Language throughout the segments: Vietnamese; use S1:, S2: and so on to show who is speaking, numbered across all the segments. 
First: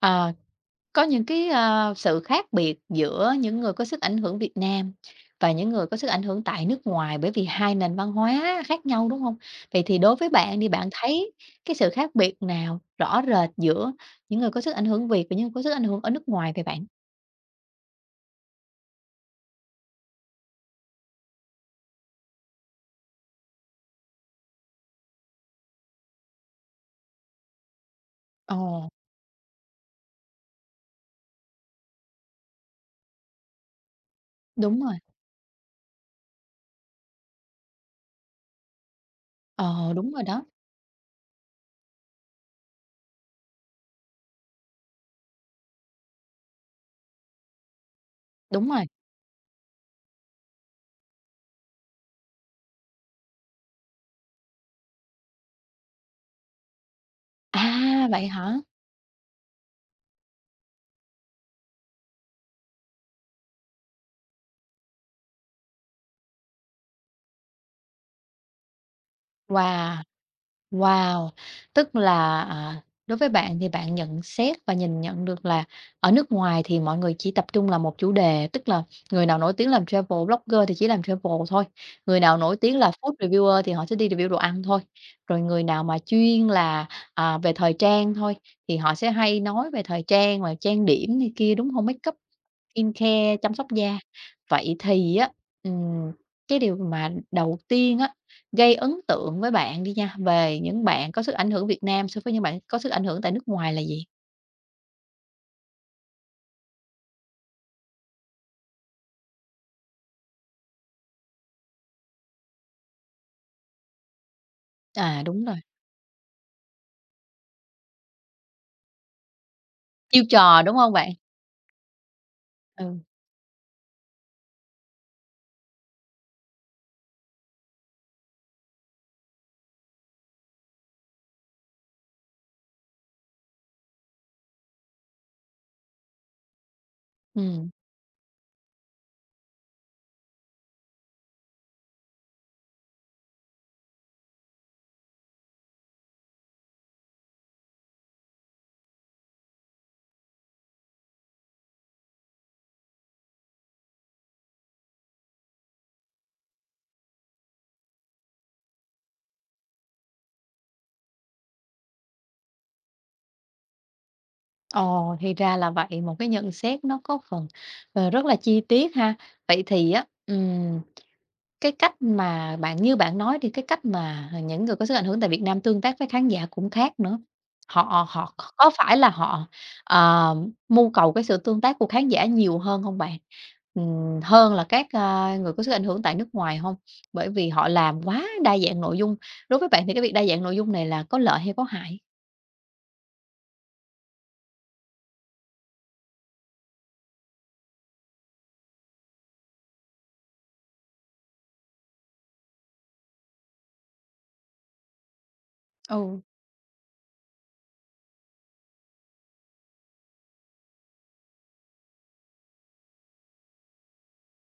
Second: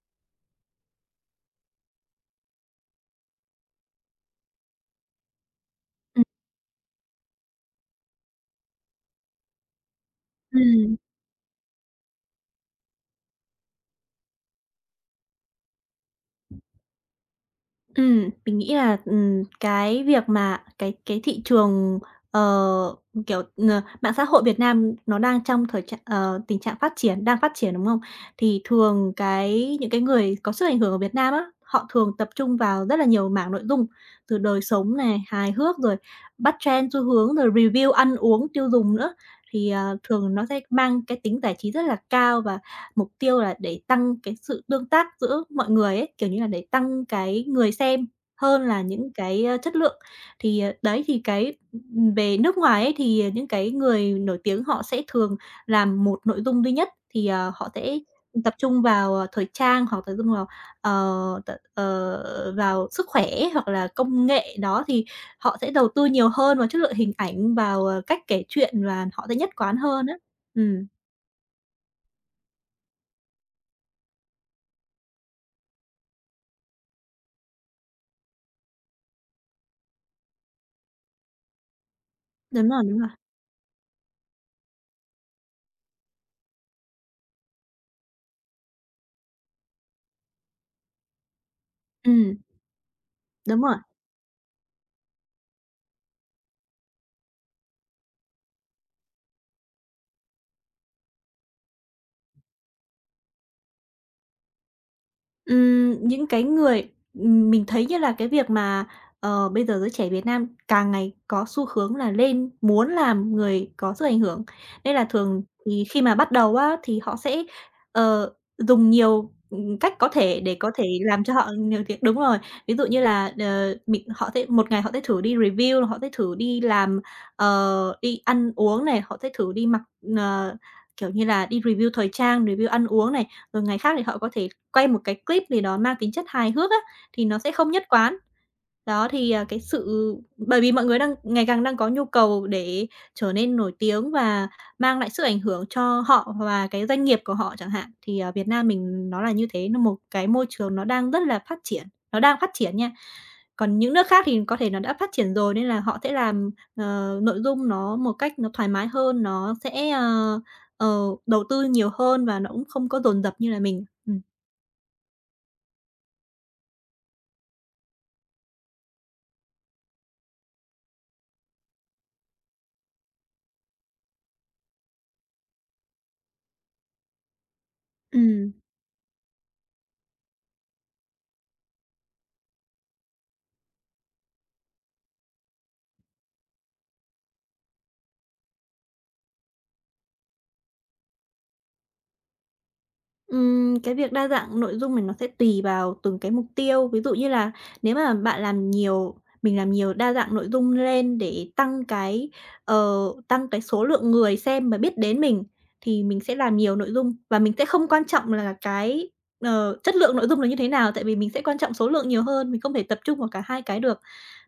S1: Ờ, có những cái, sự khác biệt giữa những người có sức ảnh hưởng Việt Nam và những người có sức ảnh
S2: Ừm,
S1: hưởng tại nước ngoài bởi vì hai nền văn hóa khác nhau, đúng không? Vậy thì đối với bạn thì bạn
S2: ừm,
S1: thấy cái sự khác biệt nào rõ rệt giữa những người có sức ảnh hưởng Việt và những người có sức ảnh hưởng ở nước ngoài vậy bạn?
S2: mình nghĩ là, cái việc mà cái thị trường, ờ, kiểu, mạng xã hội Việt Nam nó đang trong tình trạng phát triển đang phát triển, đúng không? Thì
S1: Ồ,
S2: thường những cái người có sức ảnh hưởng ở Việt Nam á, họ thường tập trung vào rất là nhiều mảng nội dung, từ đời
S1: đúng rồi.
S2: sống này, hài hước, rồi bắt trend, xu hướng, rồi review ăn uống, tiêu dùng nữa. Thì,
S1: Ờ, Đúng rồi
S2: thường
S1: đó.
S2: nó sẽ mang cái tính giải trí rất là cao và mục tiêu là để tăng cái sự tương tác giữa mọi người ấy, kiểu như là, để tăng cái người xem hơn
S1: Đúng
S2: là
S1: rồi.
S2: những cái, chất lượng. Thì, đấy, thì cái về nước ngoài ấy, thì, những cái người nổi tiếng họ sẽ thường làm một nội dung duy nhất, thì, họ sẽ
S1: À, vậy hả?
S2: tập trung vào, thời trang hoặc tập trung vào, vào sức khỏe hoặc là công nghệ. Đó, thì họ sẽ đầu tư nhiều hơn vào chất lượng hình ảnh, vào, cách kể chuyện và họ sẽ nhất quán
S1: Wow!
S2: hơn á. Ừm,
S1: Wow! Tức là, đối với bạn thì bạn nhận xét và nhìn nhận được là ở nước ngoài thì mọi người chỉ tập trung làm một chủ đề, tức là người nào nổi tiếng làm travel blogger thì chỉ làm travel thôi, người nào nổi
S2: đúng
S1: tiếng
S2: rồi,
S1: là
S2: đúng rồi.
S1: food reviewer thì họ sẽ đi review đồ ăn thôi, rồi người nào mà chuyên là, về thời trang thôi thì họ sẽ hay nói về thời trang và trang điểm này kia, đúng hông? Makeup,
S2: Ừm,
S1: skincare, chăm
S2: đúng
S1: sóc
S2: rồi.
S1: da. Vậy thì á, ừm, cái điều mà đầu tiên á, gây ấn tượng với bạn đi nha, về những bạn có sức ảnh hưởng Việt Nam so với những bạn có sức ảnh hưởng tại nước ngoài là gì?
S2: Những cái người mình thấy như là cái việc mà, bây giờ giới trẻ Việt Nam càng ngày có xu hướng là lên muốn làm người có sức ảnh hưởng. Nên là
S1: À,
S2: thường
S1: đúng rồi,
S2: thì khi mà bắt đầu á, thì họ sẽ, dùng nhiều, cách có
S1: chiêu
S2: thể để
S1: trò,
S2: có
S1: đúng
S2: thể
S1: không bạn?
S2: làm cho họ nhiều việc đúng rồi. Ví dụ
S1: Ừ.
S2: như là, ờ, mình họ sẽ một ngày họ sẽ thử đi review, họ sẽ thử đi làm, đi ăn uống này, họ sẽ thử đi mặc, ờ, kiểu như là, đi review thời trang, review ăn uống này, rồi ngày khác thì họ có thể quay một cái clip gì đó mang tính chất hài hước á, thì nó sẽ
S1: Ừm.
S2: không nhất quán. Đó, thì, à, cái sự bởi vì mọi người đang ngày càng có nhu cầu để trở nên nổi tiếng và mang lại sức ảnh hưởng cho họ và cái doanh nghiệp của họ chẳng hạn, thì, Việt Nam mình nó là như thế, nó một cái môi trường nó đang rất là phát triển, nó đang phát triển nha. Còn những nước khác thì có thể nó đã phát triển rồi nên là họ sẽ làm, nội dung nó một cách nó thoải mái hơn, nó sẽ, đầu tư nhiều hơn và nó cũng không có dồn dập như là mình. Ừm.
S1: Ồ, thì ra là vậy, một cái nhận xét nó có phần, rất là chi tiết ha. Vậy thì á. Cái cách mà bạn như bạn nói thì cái cách mà, những người có sức ảnh hưởng tại Việt Nam tương tác với khán giả cũng khác nữa. Họ họ
S2: Ừm.
S1: có phải là họ, ờ, mưu cầu cái sự tương tác của khán giả nhiều hơn không bạn? Hơn là các, người có sức ảnh hưởng tại nước ngoài không? Bởi vì họ làm quá đa dạng nội dung. Đối với bạn thì cái việc đa dạng nội dung này là có lợi hay có hại?
S2: Cái việc đa dạng nội dung này nó sẽ tùy vào từng cái mục tiêu. Ví dụ như là nếu mà bạn làm nhiều mình làm nhiều đa dạng nội dung lên để tăng cái số lượng người xem và biết đến mình, thì
S1: Ừ.
S2: mình sẽ làm nhiều nội dung và mình sẽ không quan trọng là cái, chất lượng nội dung là như thế nào, tại vì mình sẽ quan trọng số lượng nhiều hơn, mình không thể tập trung vào cả hai cái được.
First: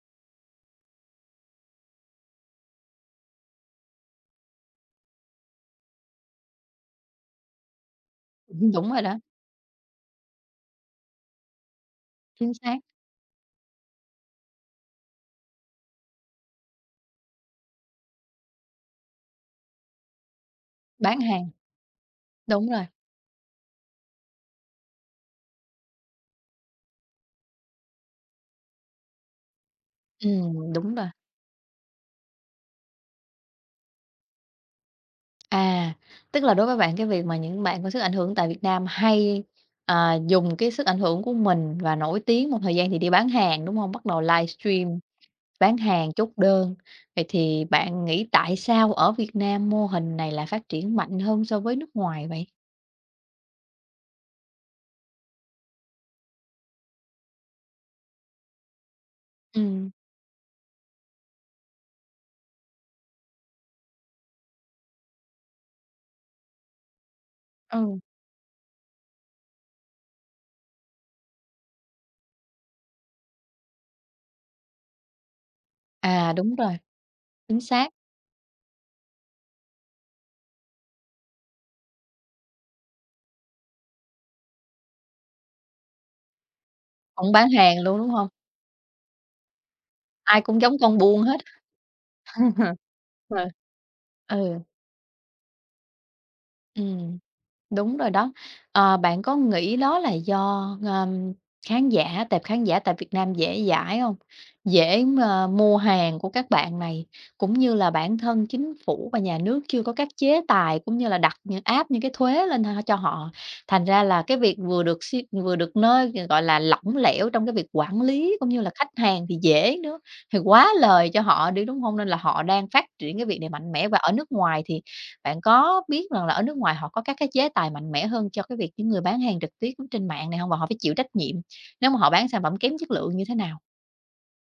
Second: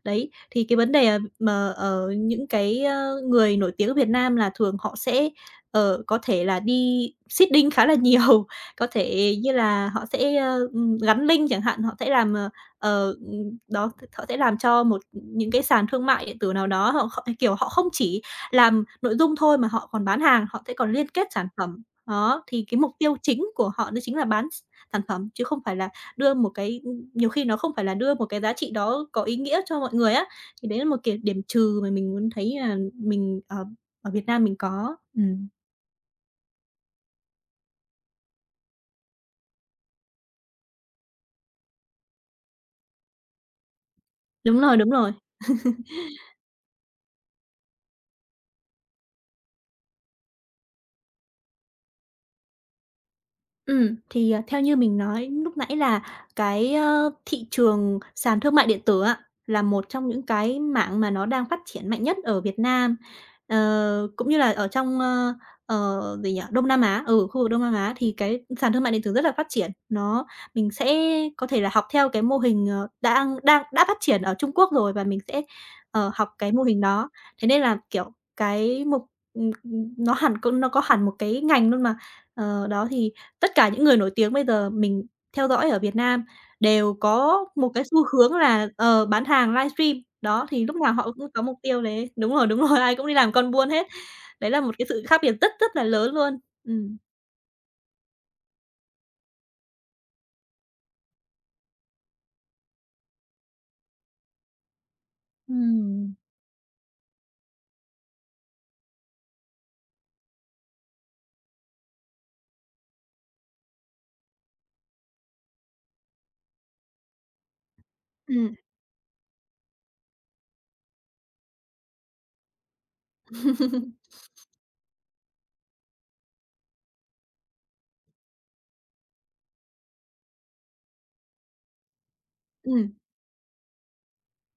S2: Đấy, thì cái vấn đề, mà ở những cái, người nổi tiếng ở Việt Nam là thường họ sẽ, có thể là đi seeding khá là nhiều. Có
S1: Đúng rồi đó.
S2: thể như là họ sẽ, gắn link chẳng hạn, họ sẽ làm,
S1: Chính xác.
S2: đó, họ sẽ làm cho những cái sàn thương mại điện tử nào đó, họ không chỉ làm nội dung thôi mà họ còn bán hàng, họ sẽ còn liên
S1: Bán
S2: kết sản
S1: hàng.
S2: phẩm. Đó, thì
S1: Đúng
S2: cái
S1: rồi.
S2: mục tiêu chính của họ đó chính là bán sản phẩm chứ không phải là đưa một cái ưm, nhiều khi nó không phải là đưa một cái giá trị đó có ý nghĩa cho mọi người á, thì
S1: Ừm.
S2: đấy là
S1: Đúng
S2: một,
S1: rồi.
S2: kiểu, điểm trừ mà mình muốn thấy là mình ở ở Việt Nam mình có.
S1: À, tức là đối với bạn cái việc mà những bạn có sức ảnh hưởng tại Việt Nam hay, dùng cái sức ảnh hưởng của mình và nổi tiếng một thời gian thì đi bán hàng, đúng không? Bắt đầu
S2: Đúng rồi, đúng
S1: livestream
S2: rồi.
S1: bán hàng, chốt đơn. Vậy thì bạn nghĩ tại sao ở Việt Nam mô hình này lại phát triển mạnh hơn so với nước ngoài vậy?
S2: Thì, à, theo như mình nói lúc nãy là cái, thị trường sàn thương mại điện tử á, là một
S1: Ừm.
S2: trong những cái mảng mà nó đang phát triển mạnh nhất ở Việt Nam, cũng như là ở trong, gì nhỉ, Đông Nam Á, ừ, khu vực Đông Nam Á
S1: Ừ.
S2: thì cái sàn thương mại điện tử rất là phát triển. Mình sẽ có thể là học theo cái mô hình, đang đang đã phát triển ở Trung Quốc rồi và mình sẽ,
S1: À,
S2: học cái
S1: đúng
S2: mô
S1: rồi,
S2: hình đó. Thế nên
S1: chính
S2: là,
S1: xác,
S2: kiểu, cái mục nó hẳn c nó có hẳn một cái ngành luôn mà. Đó thì tất cả những người nổi tiếng bây giờ mình theo dõi ở Việt Nam đều
S1: cũng
S2: có
S1: bán
S2: một
S1: hàng
S2: cái
S1: luôn,
S2: xu
S1: đúng không?
S2: hướng là, bán hàng livestream.
S1: Ai
S2: Đó,
S1: cũng
S2: thì
S1: giống
S2: lúc nào
S1: con
S2: họ
S1: buôn
S2: cũng
S1: hết.
S2: có mục tiêu đấy. Đúng rồi, ai cũng đi làm
S1: Ờ.
S2: con buôn hết. Đấy
S1: Ừ,
S2: là một cái sự khác biệt rất rất là lớn luôn. Ừm.
S1: ừm. Đúng rồi đó. Bạn có nghĩ đó là do, khán giả tệp khán giả tại Việt Nam dễ dãi không? Dễ, mua
S2: Ừm.
S1: hàng của các bạn này, cũng như là bản thân chính phủ và nhà nước chưa có các chế tài cũng như là đặt những áp những cái thuế lên cho họ. Thành ra là cái việc vừa được siết vừa được nơi, gọi là, lỏng lẻo trong cái việc quản lý cũng
S2: Ừm.
S1: như là khách hàng thì dễ nữa, thì quá lời cho họ đi, đúng không? Nên là họ đang phát triển cái việc này mạnh mẽ và ở nước ngoài thì bạn có biết rằng là ở nước ngoài họ có các cái chế tài mạnh mẽ hơn cho cái việc những người bán hàng trực tuyến trên mạng này không? Và họ phải chịu trách nhiệm nếu mà họ bán sản phẩm kém chất
S2: Ừm.
S1: lượng như thế nào?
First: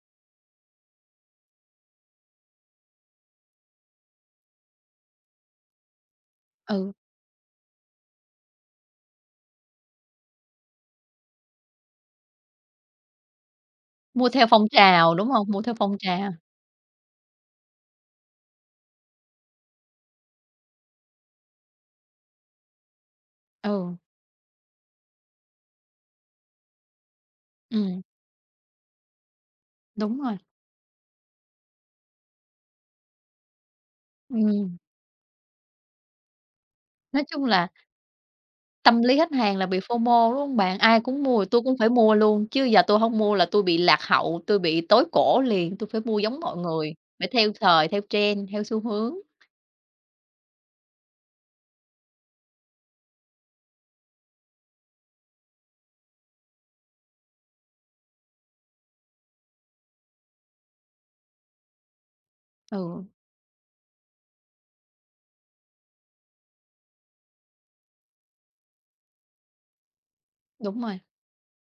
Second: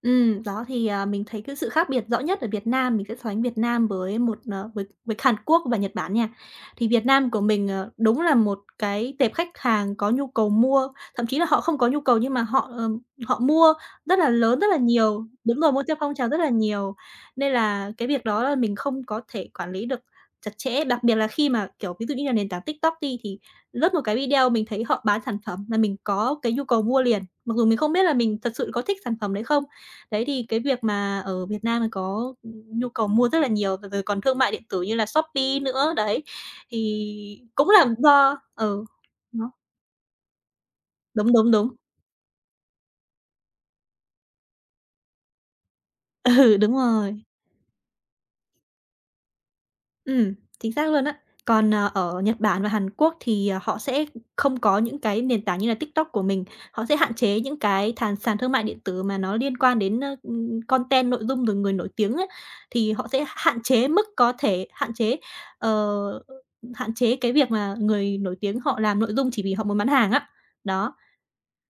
S2: Đó, thì, à, mình thấy cái sự khác biệt rõ nhất ở Việt Nam, mình sẽ so sánh Việt Nam với một, ờ, với Hàn Quốc và Nhật Bản nha. Thì
S1: Ừ,
S2: Việt Nam của mình, đúng là một cái tệp khách hàng có nhu cầu mua, thậm chí là họ không có nhu cầu nhưng mà họ mua rất
S1: mua
S2: là
S1: theo
S2: lớn,
S1: phong
S2: rất là
S1: trào,
S2: nhiều
S1: đúng không?
S2: đúng
S1: Mua
S2: rồi,
S1: theo
S2: mua
S1: phong
S2: theo phong trào
S1: trào.
S2: rất là nhiều. Nên là cái việc đó là mình không có thể quản lý được chặt chẽ, đặc biệt là khi mà, kiểu, ví dụ như là nền tảng TikTok đi, thì lướt
S1: Ừ,
S2: một cái video mình thấy họ bán sản phẩm là mình có cái nhu cầu mua liền, mặc dù mình không
S1: ừm,
S2: biết là mình thật sự có thích sản phẩm đấy không.
S1: đúng
S2: Đấy,
S1: rồi.
S2: thì cái việc mà ở Việt Nam thì có, nhu cầu mua rất là nhiều, rồi rồi còn thương mại điện
S1: Ừm,
S2: tử như là Shopee nữa, đấy,
S1: nói
S2: thì
S1: chung là
S2: cũng là do
S1: tâm lý khách
S2: nó
S1: hàng là bị FOMO, đúng hông bạn? Ai cũng
S2: đúng,
S1: mua thì
S2: đúng,
S1: tui
S2: đúng.
S1: cũng phải mua luôn, chứ giờ tôi không mua là tôi bị lạc hậu, tôi bị tối cổ liền, tôi phải mua giống mọi
S2: Ừ, đúng
S1: người,
S2: rồi.
S1: phải theo thời, theo trend, theo xu hướng.
S2: Ừm, chính xác luôn á. Còn, ở Nhật Bản và Hàn Quốc thì, họ sẽ không có những cái nền tảng như là TikTok của mình, họ sẽ hạn chế những cái sàn thương mại điện tử mà nó liên quan đến, content, nội dung rồi người nổi tiếng ấy, thì
S1: Ừ,
S2: họ sẽ hạn chế mức có thể, ờ, hạn chế cái việc mà người nổi tiếng họ làm nội dung chỉ vì họ muốn bán hàng á.
S1: đúng
S2: Đó,
S1: rồi.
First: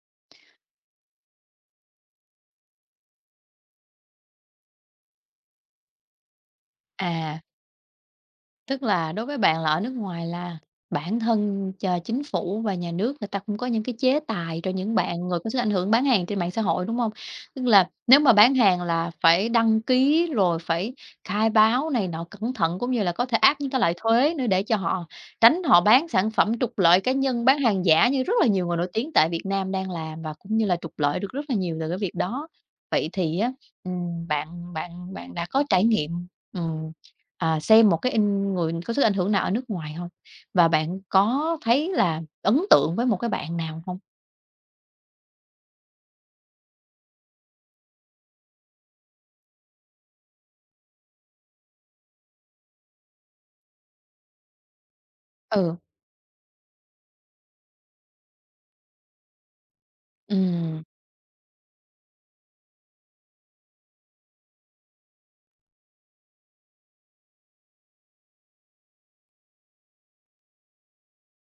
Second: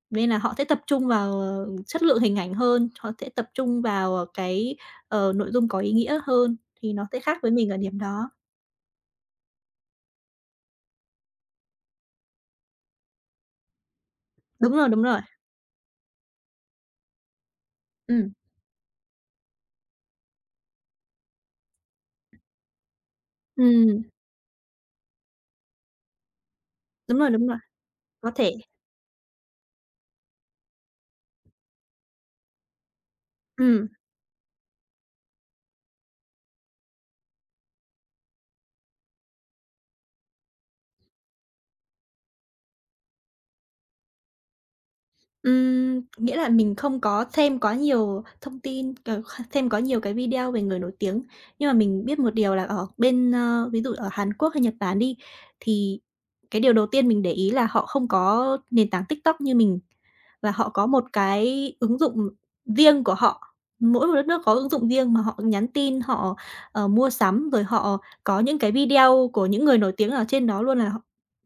S2: nên là họ sẽ tập trung vào, chất lượng hình ảnh hơn, họ sẽ tập trung vào, cái, nội dung có ý nghĩa hơn, thì nó sẽ khác
S1: À,
S2: với mình ở điểm đó.
S1: tức là đối với bạn là ở nước ngoài là bản thân chờ chính phủ và nhà nước người ta cũng có những cái chế tài cho
S2: Đúng rồi,
S1: những
S2: đúng rồi.
S1: bạn người có sức ảnh hưởng bán hàng trên mạng xã hội, đúng không? Tức là nếu
S2: Ừm.
S1: mà bán hàng là phải đăng ký rồi phải khai báo này nọ cẩn thận, cũng như là có thể áp những cái loại
S2: Ừm,
S1: thuế nữa để cho họ tránh họ bán sản phẩm trục lợi cá nhân,
S2: đúng
S1: bán
S2: rồi,
S1: hàng giả như
S2: có
S1: rất là
S2: thể.
S1: nhiều người nổi tiếng tại Việt Nam đang làm và cũng như là trục lợi được rất là nhiều từ cái việc đó. Vậy thì á,
S2: Ừm,
S1: bạn bạn bạn đã có trải nghiệm, ừm À, xem một cái người có sức ảnh hưởng nào ở nước ngoài hông? Và bạn có thấy là ấn tượng với một cái bạn nào hông?
S2: nghĩa là mình không có xem quá nhiều thông tin, ờ, kh xem quá nhiều cái video về người nổi tiếng, nhưng mà mình biết một điều là ví dụ ở Hàn Quốc hay Nhật Bản đi,
S1: Ừ.
S2: thì cái điều đầu tiên mình để ý là họ không có nền tảng TikTok như mình. Và họ
S1: Ừm.
S2: có một cái ứng dụng riêng của họ. Mỗi một đất nước có ứng dụng riêng mà họ nhắn tin, mua sắm, rồi họ có những cái video của những người nổi tiếng ở trên đó luôn, là họ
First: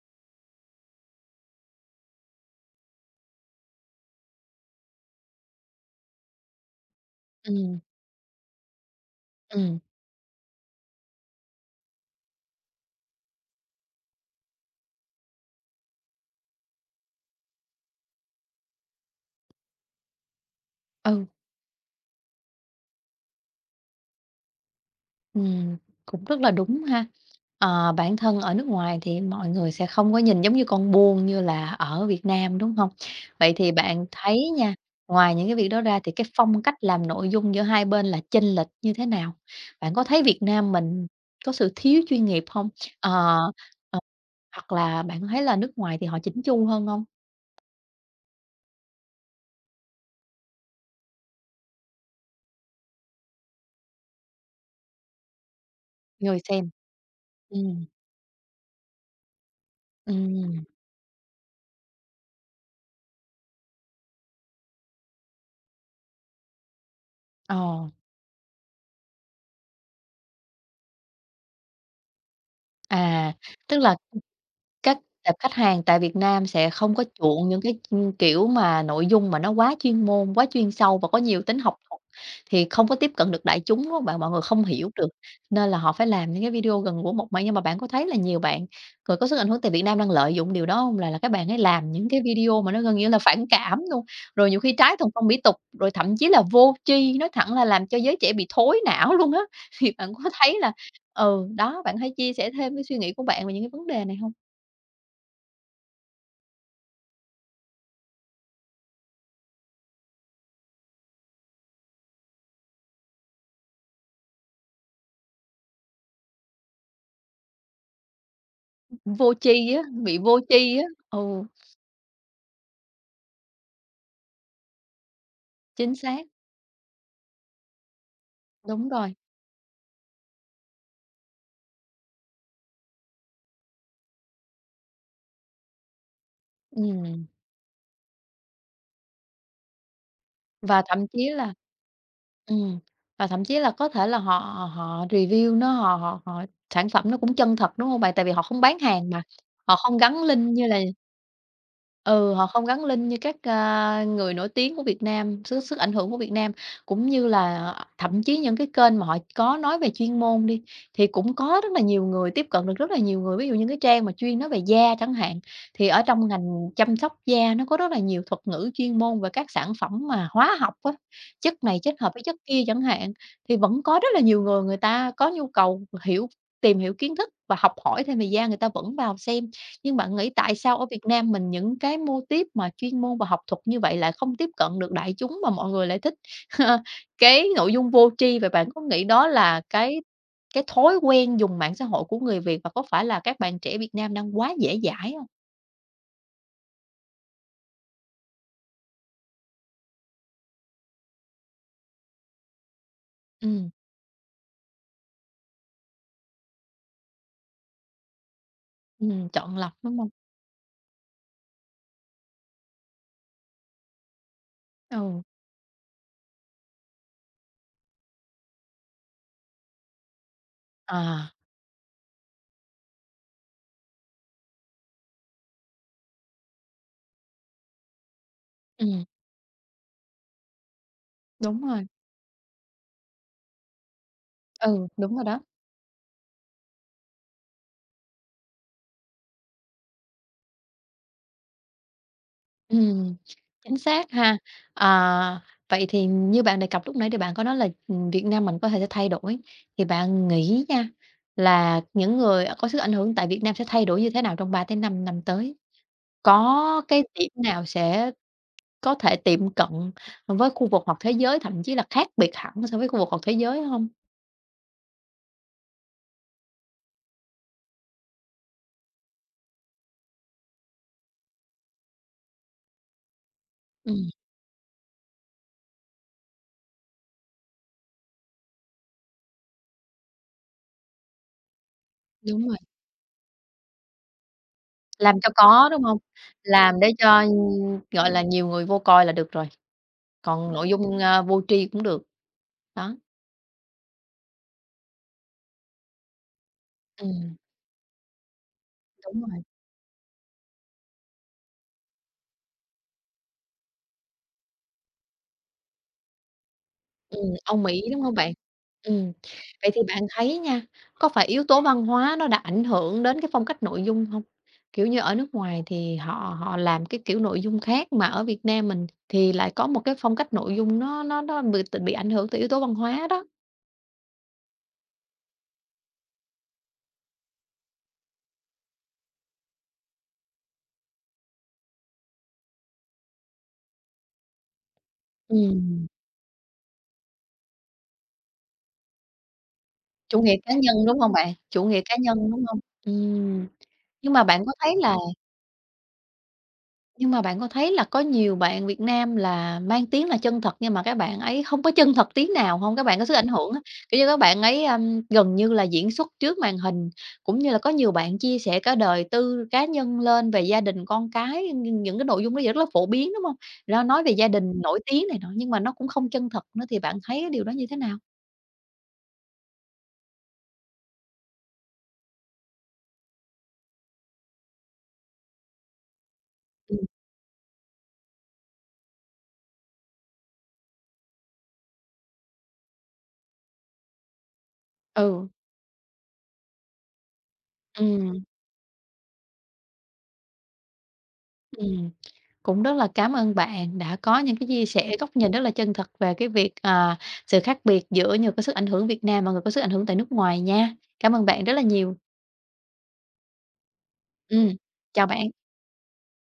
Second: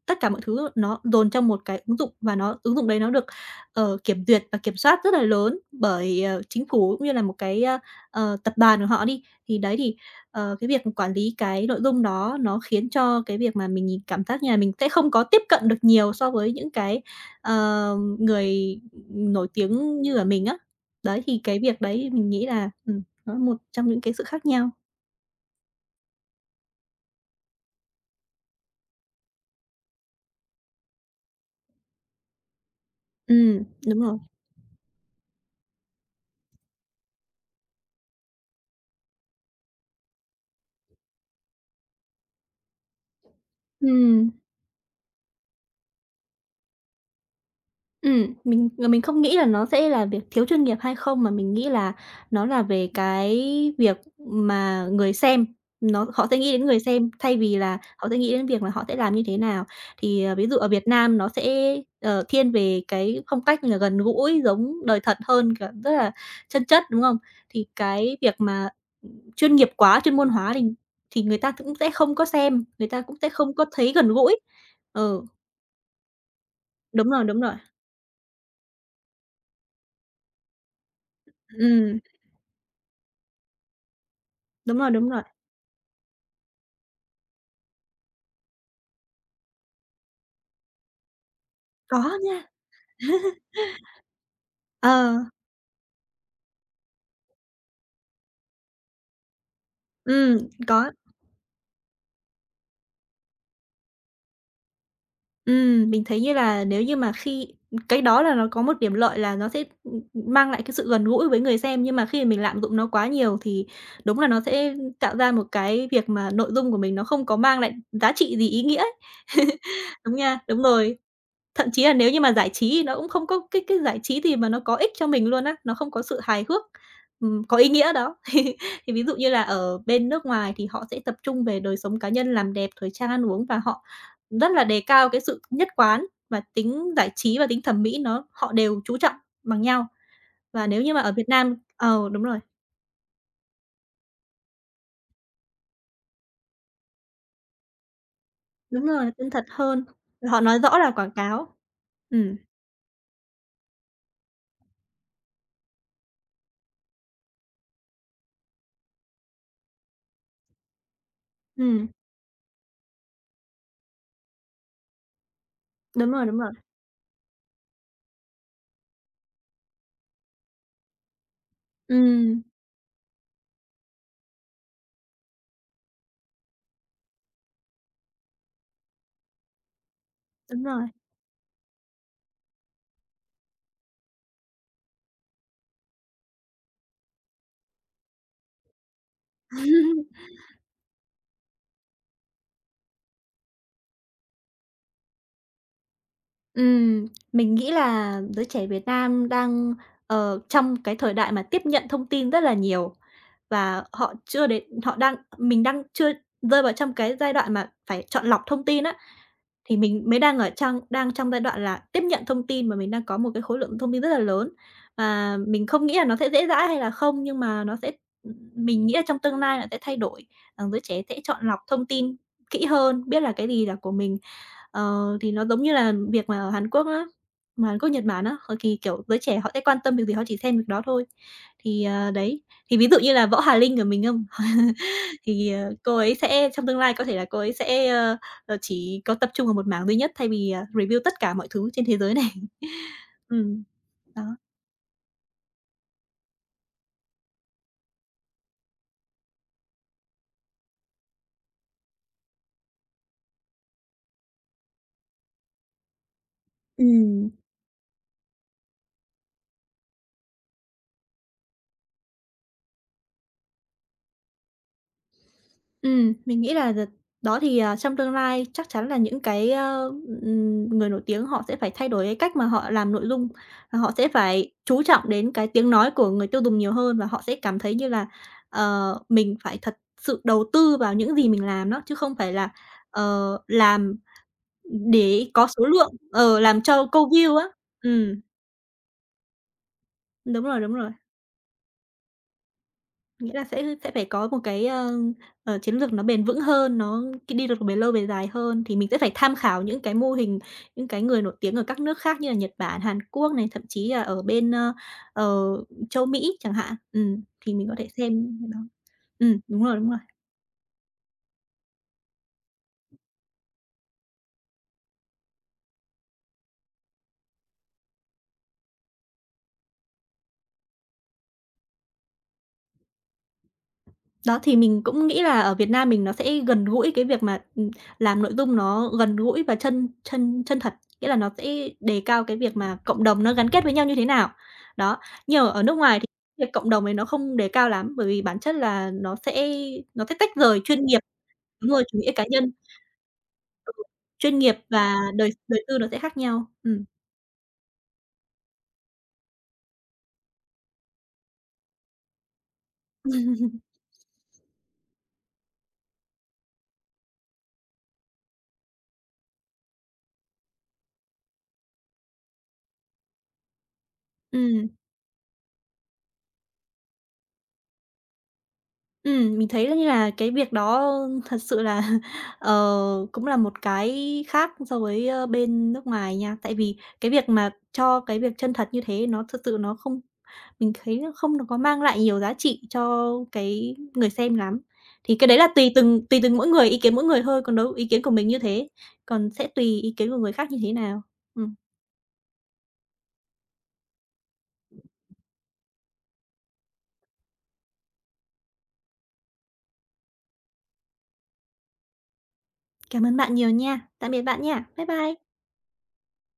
S2: tất cả mọi thứ nó dồn trong một cái ứng dụng và ứng dụng đấy nó được, kiểm duyệt và kiểm soát rất là lớn bởi, chính phủ cũng như là một cái,
S1: Ừm.
S2: tập đoàn của họ đi. Thì đấy
S1: Ừm.
S2: thì, cái việc quản lý cái nội dung đó nó khiến cho cái việc mà mình nhìn cảm giác như là mình sẽ không có tiếp cận được nhiều so với những cái, người nổi tiếng như ở mình á. Đấy,
S1: Ừ.
S2: thì cái việc đấy mình nghĩ là, nó một trong những cái sự khác nhau.
S1: Ừm, cũng rất là đúng ha. Bản thân ở nước ngoài thì mọi người sẽ không có nhìn giống như con buôn như là ở Việt Nam, đúng không? Vậy
S2: Ừm,
S1: thì
S2: đúng
S1: bạn
S2: rồi.
S1: thấy nha, ngoài những cái việc đó ra thì cái phong cách làm nội dung giữa hai bên là chênh lệch như thế nào? Bạn có thấy Việt Nam mình có sự thiếu chuyên nghiệp không? Ờ, ờ,
S2: Ừm.
S1: hoặc là bạn thấy là nước ngoài thì họ chỉnh chu hơn không?
S2: Mình không nghĩ là nó sẽ là việc thiếu chuyên nghiệp hay không, mà mình nghĩ là nó là về cái việc mà người xem, họ sẽ
S1: Người
S2: nghĩ đến
S1: xem.
S2: người xem thay vì là
S1: Ừm.
S2: họ sẽ nghĩ đến việc là họ sẽ làm như thế nào. Thì, ví dụ
S1: Ừm.
S2: ở Việt Nam nó sẽ, thiên về cái phong cách là gần gũi, giống đời thật hơn, kiểu, rất là chân chất, đúng không? Thì
S1: ờ,
S2: cái việc mà, chuyên nghiệp quá, chuyên môn hóa thì người ta cũng sẽ không có xem, người ta cũng sẽ
S1: à,
S2: không có
S1: Tức
S2: thấy
S1: là
S2: gần gũi.
S1: các
S2: Ừ,
S1: tệp khách hàng tại Việt Nam sẽ không có
S2: đúng rồi, đúng
S1: chuộng
S2: rồi.
S1: những cái, kiểu mà nội dung mà nó quá chuyên môn, quá chuyên sâu và có nhiều tính học
S2: Ừm,
S1: thuật thì không có tiếp cận được đại chúng, đúng hông bạn? Mọi người không
S2: đúng
S1: hiểu
S2: rồi,
S1: được,
S2: đúng rồi.
S1: nên là họ phải làm những cái video gần gũi mộc mạc. Nhưng mà bạn có thấy là nhiều bạn người có sức ảnh hưởng tại Việt Nam đang lợi dụng điều đó hông? Là các bạn ấy làm
S2: Có
S1: những cái
S2: nha.
S1: video mà nó gần như là phản cảm luôn, rồi nhiều khi
S2: Ờ,
S1: trái thuần phong mỹ tục, rồi thậm chí là vô tri, nói thẳng là làm cho giới trẻ bị thối não luôn á. Thì bạn có
S2: ừm,
S1: thấy là
S2: có.
S1: đó, bạn có thể chia sẻ thêm cái suy nghĩ của bạn về những cái vấn đề này hông?
S2: Mình thấy như là nếu như mà khi cái đó là nó có một điểm lợi là nó sẽ, mang lại cái sự gần gũi với người xem, nhưng mà khi mà mình lạm dụng nó quá nhiều thì đúng là nó sẽ tạo ra một cái việc mà nội dung của mình nó không có mang lại giá trị gì ý nghĩa ấy.
S1: Vô tri á,
S2: Đúng
S1: bị vô
S2: nha, đúng
S1: tri á,
S2: rồi.
S1: ừ,
S2: Thậm chí là nếu như mà giải trí nó cũng không có cái giải trí gì mà nó có ích cho mình luôn á, nó không
S1: chính
S2: có sự
S1: xác,
S2: hài hước, có ý nghĩa đó. Thì
S1: đúng
S2: thì ví
S1: rồi,
S2: dụ như là ở bên nước ngoài thì họ sẽ tập trung về đời sống cá nhân, làm đẹp, thời trang, ăn uống và họ rất là đề cao cái sự nhất quán và tính giải
S1: ừm,
S2: trí và tính thẩm mỹ nó họ đều chú trọng bằng nhau. Và
S1: và
S2: nếu như mà
S1: thậm
S2: ở Việt
S1: chí là
S2: Nam ờ,
S1: ừm, và thậm chí là có thể là họ họ review nó, họ họ họ sản phẩm nó cũng chân thật, đúng hông bạn? Tại vì họ không bán
S2: đúng
S1: hàng
S2: rồi,
S1: mà,
S2: chân thật
S1: họ
S2: hơn,
S1: không gắn
S2: và họ
S1: link
S2: nói
S1: như là.
S2: rõ là quảng cáo.
S1: Ừ,
S2: Ừm,
S1: họ không gắn link như các, người nổi tiếng của Việt Nam, sức sức ảnh hưởng của Việt Nam, cũng như là thậm chí những cái kênh mà họ có nói về chuyên môn đi, thì cũng có rất là
S2: ừm,
S1: nhiều người tiếp cận được rất là nhiều người. Ví dụ như cái trang mà chuyên nói về da chẳng hạn, thì ở
S2: đúng rồi,
S1: trong
S2: đúng rồi.
S1: ngành chăm sóc da nó có rất là nhiều thuật ngữ chuyên môn về các sản phẩm mà hóa học á, chất này kết hợp với chất
S2: Ừm,
S1: kia chẳng hạn, thì vẫn có rất là nhiều người người ta có nhu cầu hiểu tìm hiểu kiến thức và học hỏi thêm về da, người ta vẫn vào xem. Nhưng bạn nghĩ tại
S2: đúng
S1: sao ở
S2: rồi.
S1: Việt Nam mình những cái mô típ mà chuyên môn và học thuật như vậy lại không tiếp cận được đại chúng mà mọi người lại thích cái nội dung vô tri? Và bạn có nghĩ đó là cái thói quen dùng mạng xã hội của người Việt và có phải là các bạn trẻ Việt Nam đang quá dễ dãi không?
S2: Mình nghĩ là giới trẻ Việt Nam đang, ờ, trong cái thời đại mà tiếp nhận thông tin rất là nhiều
S1: Ừm,
S2: và họ chưa đến họ đang mình đang chưa rơi vào trong cái giai đoạn mà phải chọn lọc thông tin á.
S1: chọn lọc,
S2: Thì
S1: đúng
S2: mình
S1: không?
S2: mới đang trong giai đoạn là tiếp nhận thông tin mà mình đang có một cái khối lượng thông tin rất là lớn.
S1: Ừ,
S2: Và mình không nghĩ là nó sẽ dễ dãi hay là không, nhưng mà nó sẽ mình nghĩ là trong tương lai nó sẽ thay đổi, ờ, giới trẻ sẽ
S1: à,
S2: chọn lọc thông tin kỹ hơn, biết là cái gì là của mình. Ờ, thì nó giống như là việc mà ở Hàn Quốc á, mà Hàn Quốc, Nhật Bản á, họ thì,
S1: ừm,
S2: kiểu, giới trẻ họ sẽ quan tâm việc gì họ chỉ xem việc đó thôi.
S1: đúng
S2: Thì,
S1: rồi,
S2: ờ, đấy, thì ví dụ như là Võ Hà Linh của mình không,
S1: ừ, đúng rồi đó.
S2: thì, ờ, cô ấy sẽ trong tương lai có thể là cô ấy sẽ, chỉ có tập trung vào một mảng duy nhất thay vì, à, review tất cả mọi thứ trên thế giới này.
S1: Ừm,
S2: Ừm,
S1: chính xác
S2: đó.
S1: ha. Ờ, Vậy thì như bạn đề cập lúc nãy thì bạn có nói là, Việt Nam mình có thể sẽ thay đổi, thì bạn nghĩ nha, là những người có sức ảnh hưởng tại Việt Nam sẽ thay đổi như thế nào trong 3-5 năm tới? Có cái điểm
S2: Ừm.
S1: nào sẽ có thể tiệm cận với khu vực hoặc thế giới, thậm chí là khác biệt hẳn so với khu vực hoặc thế giới không?
S2: Mình nghĩ là d đó thì, à, trong tương lai chắc chắn là những cái, người nổi tiếng họ sẽ phải thay đổi cái cách mà họ làm nội dung, và họ sẽ
S1: Ừm.
S2: phải chú trọng đến cái tiếng nói của người tiêu dùng nhiều hơn và họ sẽ cảm thấy như là, ờ, mình phải thật sự đầu tư vào những gì mình làm đó, chứ không phải
S1: Đúng
S2: là,
S1: rồi.
S2: ờ, làm
S1: Làm
S2: để
S1: cho
S2: có số
S1: có, đúng
S2: lượng,
S1: không?
S2: ờ, làm
S1: Làm
S2: cho
S1: để
S2: câu
S1: cho,
S2: view á.
S1: gọi
S2: Ừ
S1: là, nhiều người vô coi là được rồi,
S2: đúng
S1: còn
S2: rồi,
S1: nội
S2: đúng rồi.
S1: dung, vô tri cũng được. Đó,
S2: Nghĩa là sẽ phải có một cái, chiến lược nó bền vững hơn, nó
S1: ừm.
S2: cái đi được về lâu về dài hơn, thì mình sẽ phải
S1: Đúng
S2: tham
S1: rồi,
S2: khảo những cái mô hình, những cái người nổi tiếng ở các nước khác như là Nhật Bản, Hàn Quốc này, thậm chí là ở bên, ờ, châu Mỹ chẳng hạn. Thì
S1: Âu
S2: mình có
S1: Mỹ,
S2: thể
S1: đúng hông bạn?
S2: xem cái đó.
S1: Ừm,
S2: Đúng
S1: vậy
S2: rồi,
S1: thì
S2: đúng rồi.
S1: bạn thấy nha, có phải yếu tố văn hóa nó đã ảnh hưởng đến cái phong cách nội dung hông? Kiểu như, ở nước ngoài thì họ họ làm cái kiểu nội dung khác, mà ở Việt Nam mình thì lại có một cái phong cách nội dung nó bị ảnh hưởng từ yếu tố văn hóa đó.
S2: Đó, thì mình cũng nghĩ là ở Việt Nam mình nó sẽ gần gũi cái việc mà, làm nội dung nó gần gũi và chân chân chân thật, nghĩa là nó sẽ đề cao cái việc mà cộng đồng nó gắn kết với nhau như thế nào. Đó, nhưng mà ở nước
S1: Ừm,
S2: ngoài thì việc cộng đồng ấy nó không đề cao lắm, bởi vì bản chất là nó sẽ
S1: chủ
S2: tách
S1: nghĩa cá
S2: rời
S1: nhân,
S2: chuyên
S1: đúng
S2: nghiệp
S1: hông bạn? Chủ
S2: đúng
S1: nghĩa
S2: rồi,
S1: cá
S2: chủ nghĩa
S1: nhân,
S2: cá
S1: đúng
S2: nhân.
S1: hông? Ừm,
S2: Ừ,
S1: nhưng mà
S2: chuyên
S1: bạn có
S2: nghiệp
S1: thấy
S2: và
S1: là.
S2: đời đời tư nó sẽ khác nhau.
S1: Nhưng mà bạn có thấy là có nhiều bạn Việt Nam là mang tiếng là chân thật nhưng mà các bạn ấy không có chân thật tí nào hông? Các bạn có sức ảnh hưởng á, kiểu như, các bạn ấy, gần như là diễn xuất trước màn hình, cũng như là có nhiều bạn chia sẻ cả đời tư cá nhân lên về gia đình, con cái, những cái nội dung đó giờ rất là phổ biến, đúng hông? Ra nói về gia đình
S2: Ừm.
S1: nổi tiếng này nọ nhưng mà nó cũng không chân thật nữa thì bạn thấy cái điều đó như thế nào?
S2: Mình thấy là như là cái việc đó thật sự là, ờ, cũng là một cái khác so với, ơ, bên nước ngoài nha. Tại vì
S1: Ừm,
S2: cái việc mà cho cái việc chân thật như thế nó thật sự nó không mình thấy nó không có mang lại nhiều giá trị cho cái người xem lắm. Thì
S1: ừ.
S2: cái đấy là tùy từng mỗi người, ý kiến mỗi người thôi, còn đâu ý kiến của
S1: Ừm,
S2: mình như thế, còn sẽ tùy ý kiến của người khác như thế nào. Ừm,
S1: ừm. Cũng rất là cảm ơn bạn đã có những cái chia sẻ góc nhìn rất là chân thật về cái việc, sự khác biệt giữa người có sức ảnh hưởng Việt Nam và người có sức ảnh hưởng tại nước ngoài nha. Cảm ơn bạn rất là nhiều.
S2: cảm ơn bạn nhiều nha. Tạm biệt bạn
S1: Ừm,
S2: nha. Bye
S1: chào bạn.
S2: bye.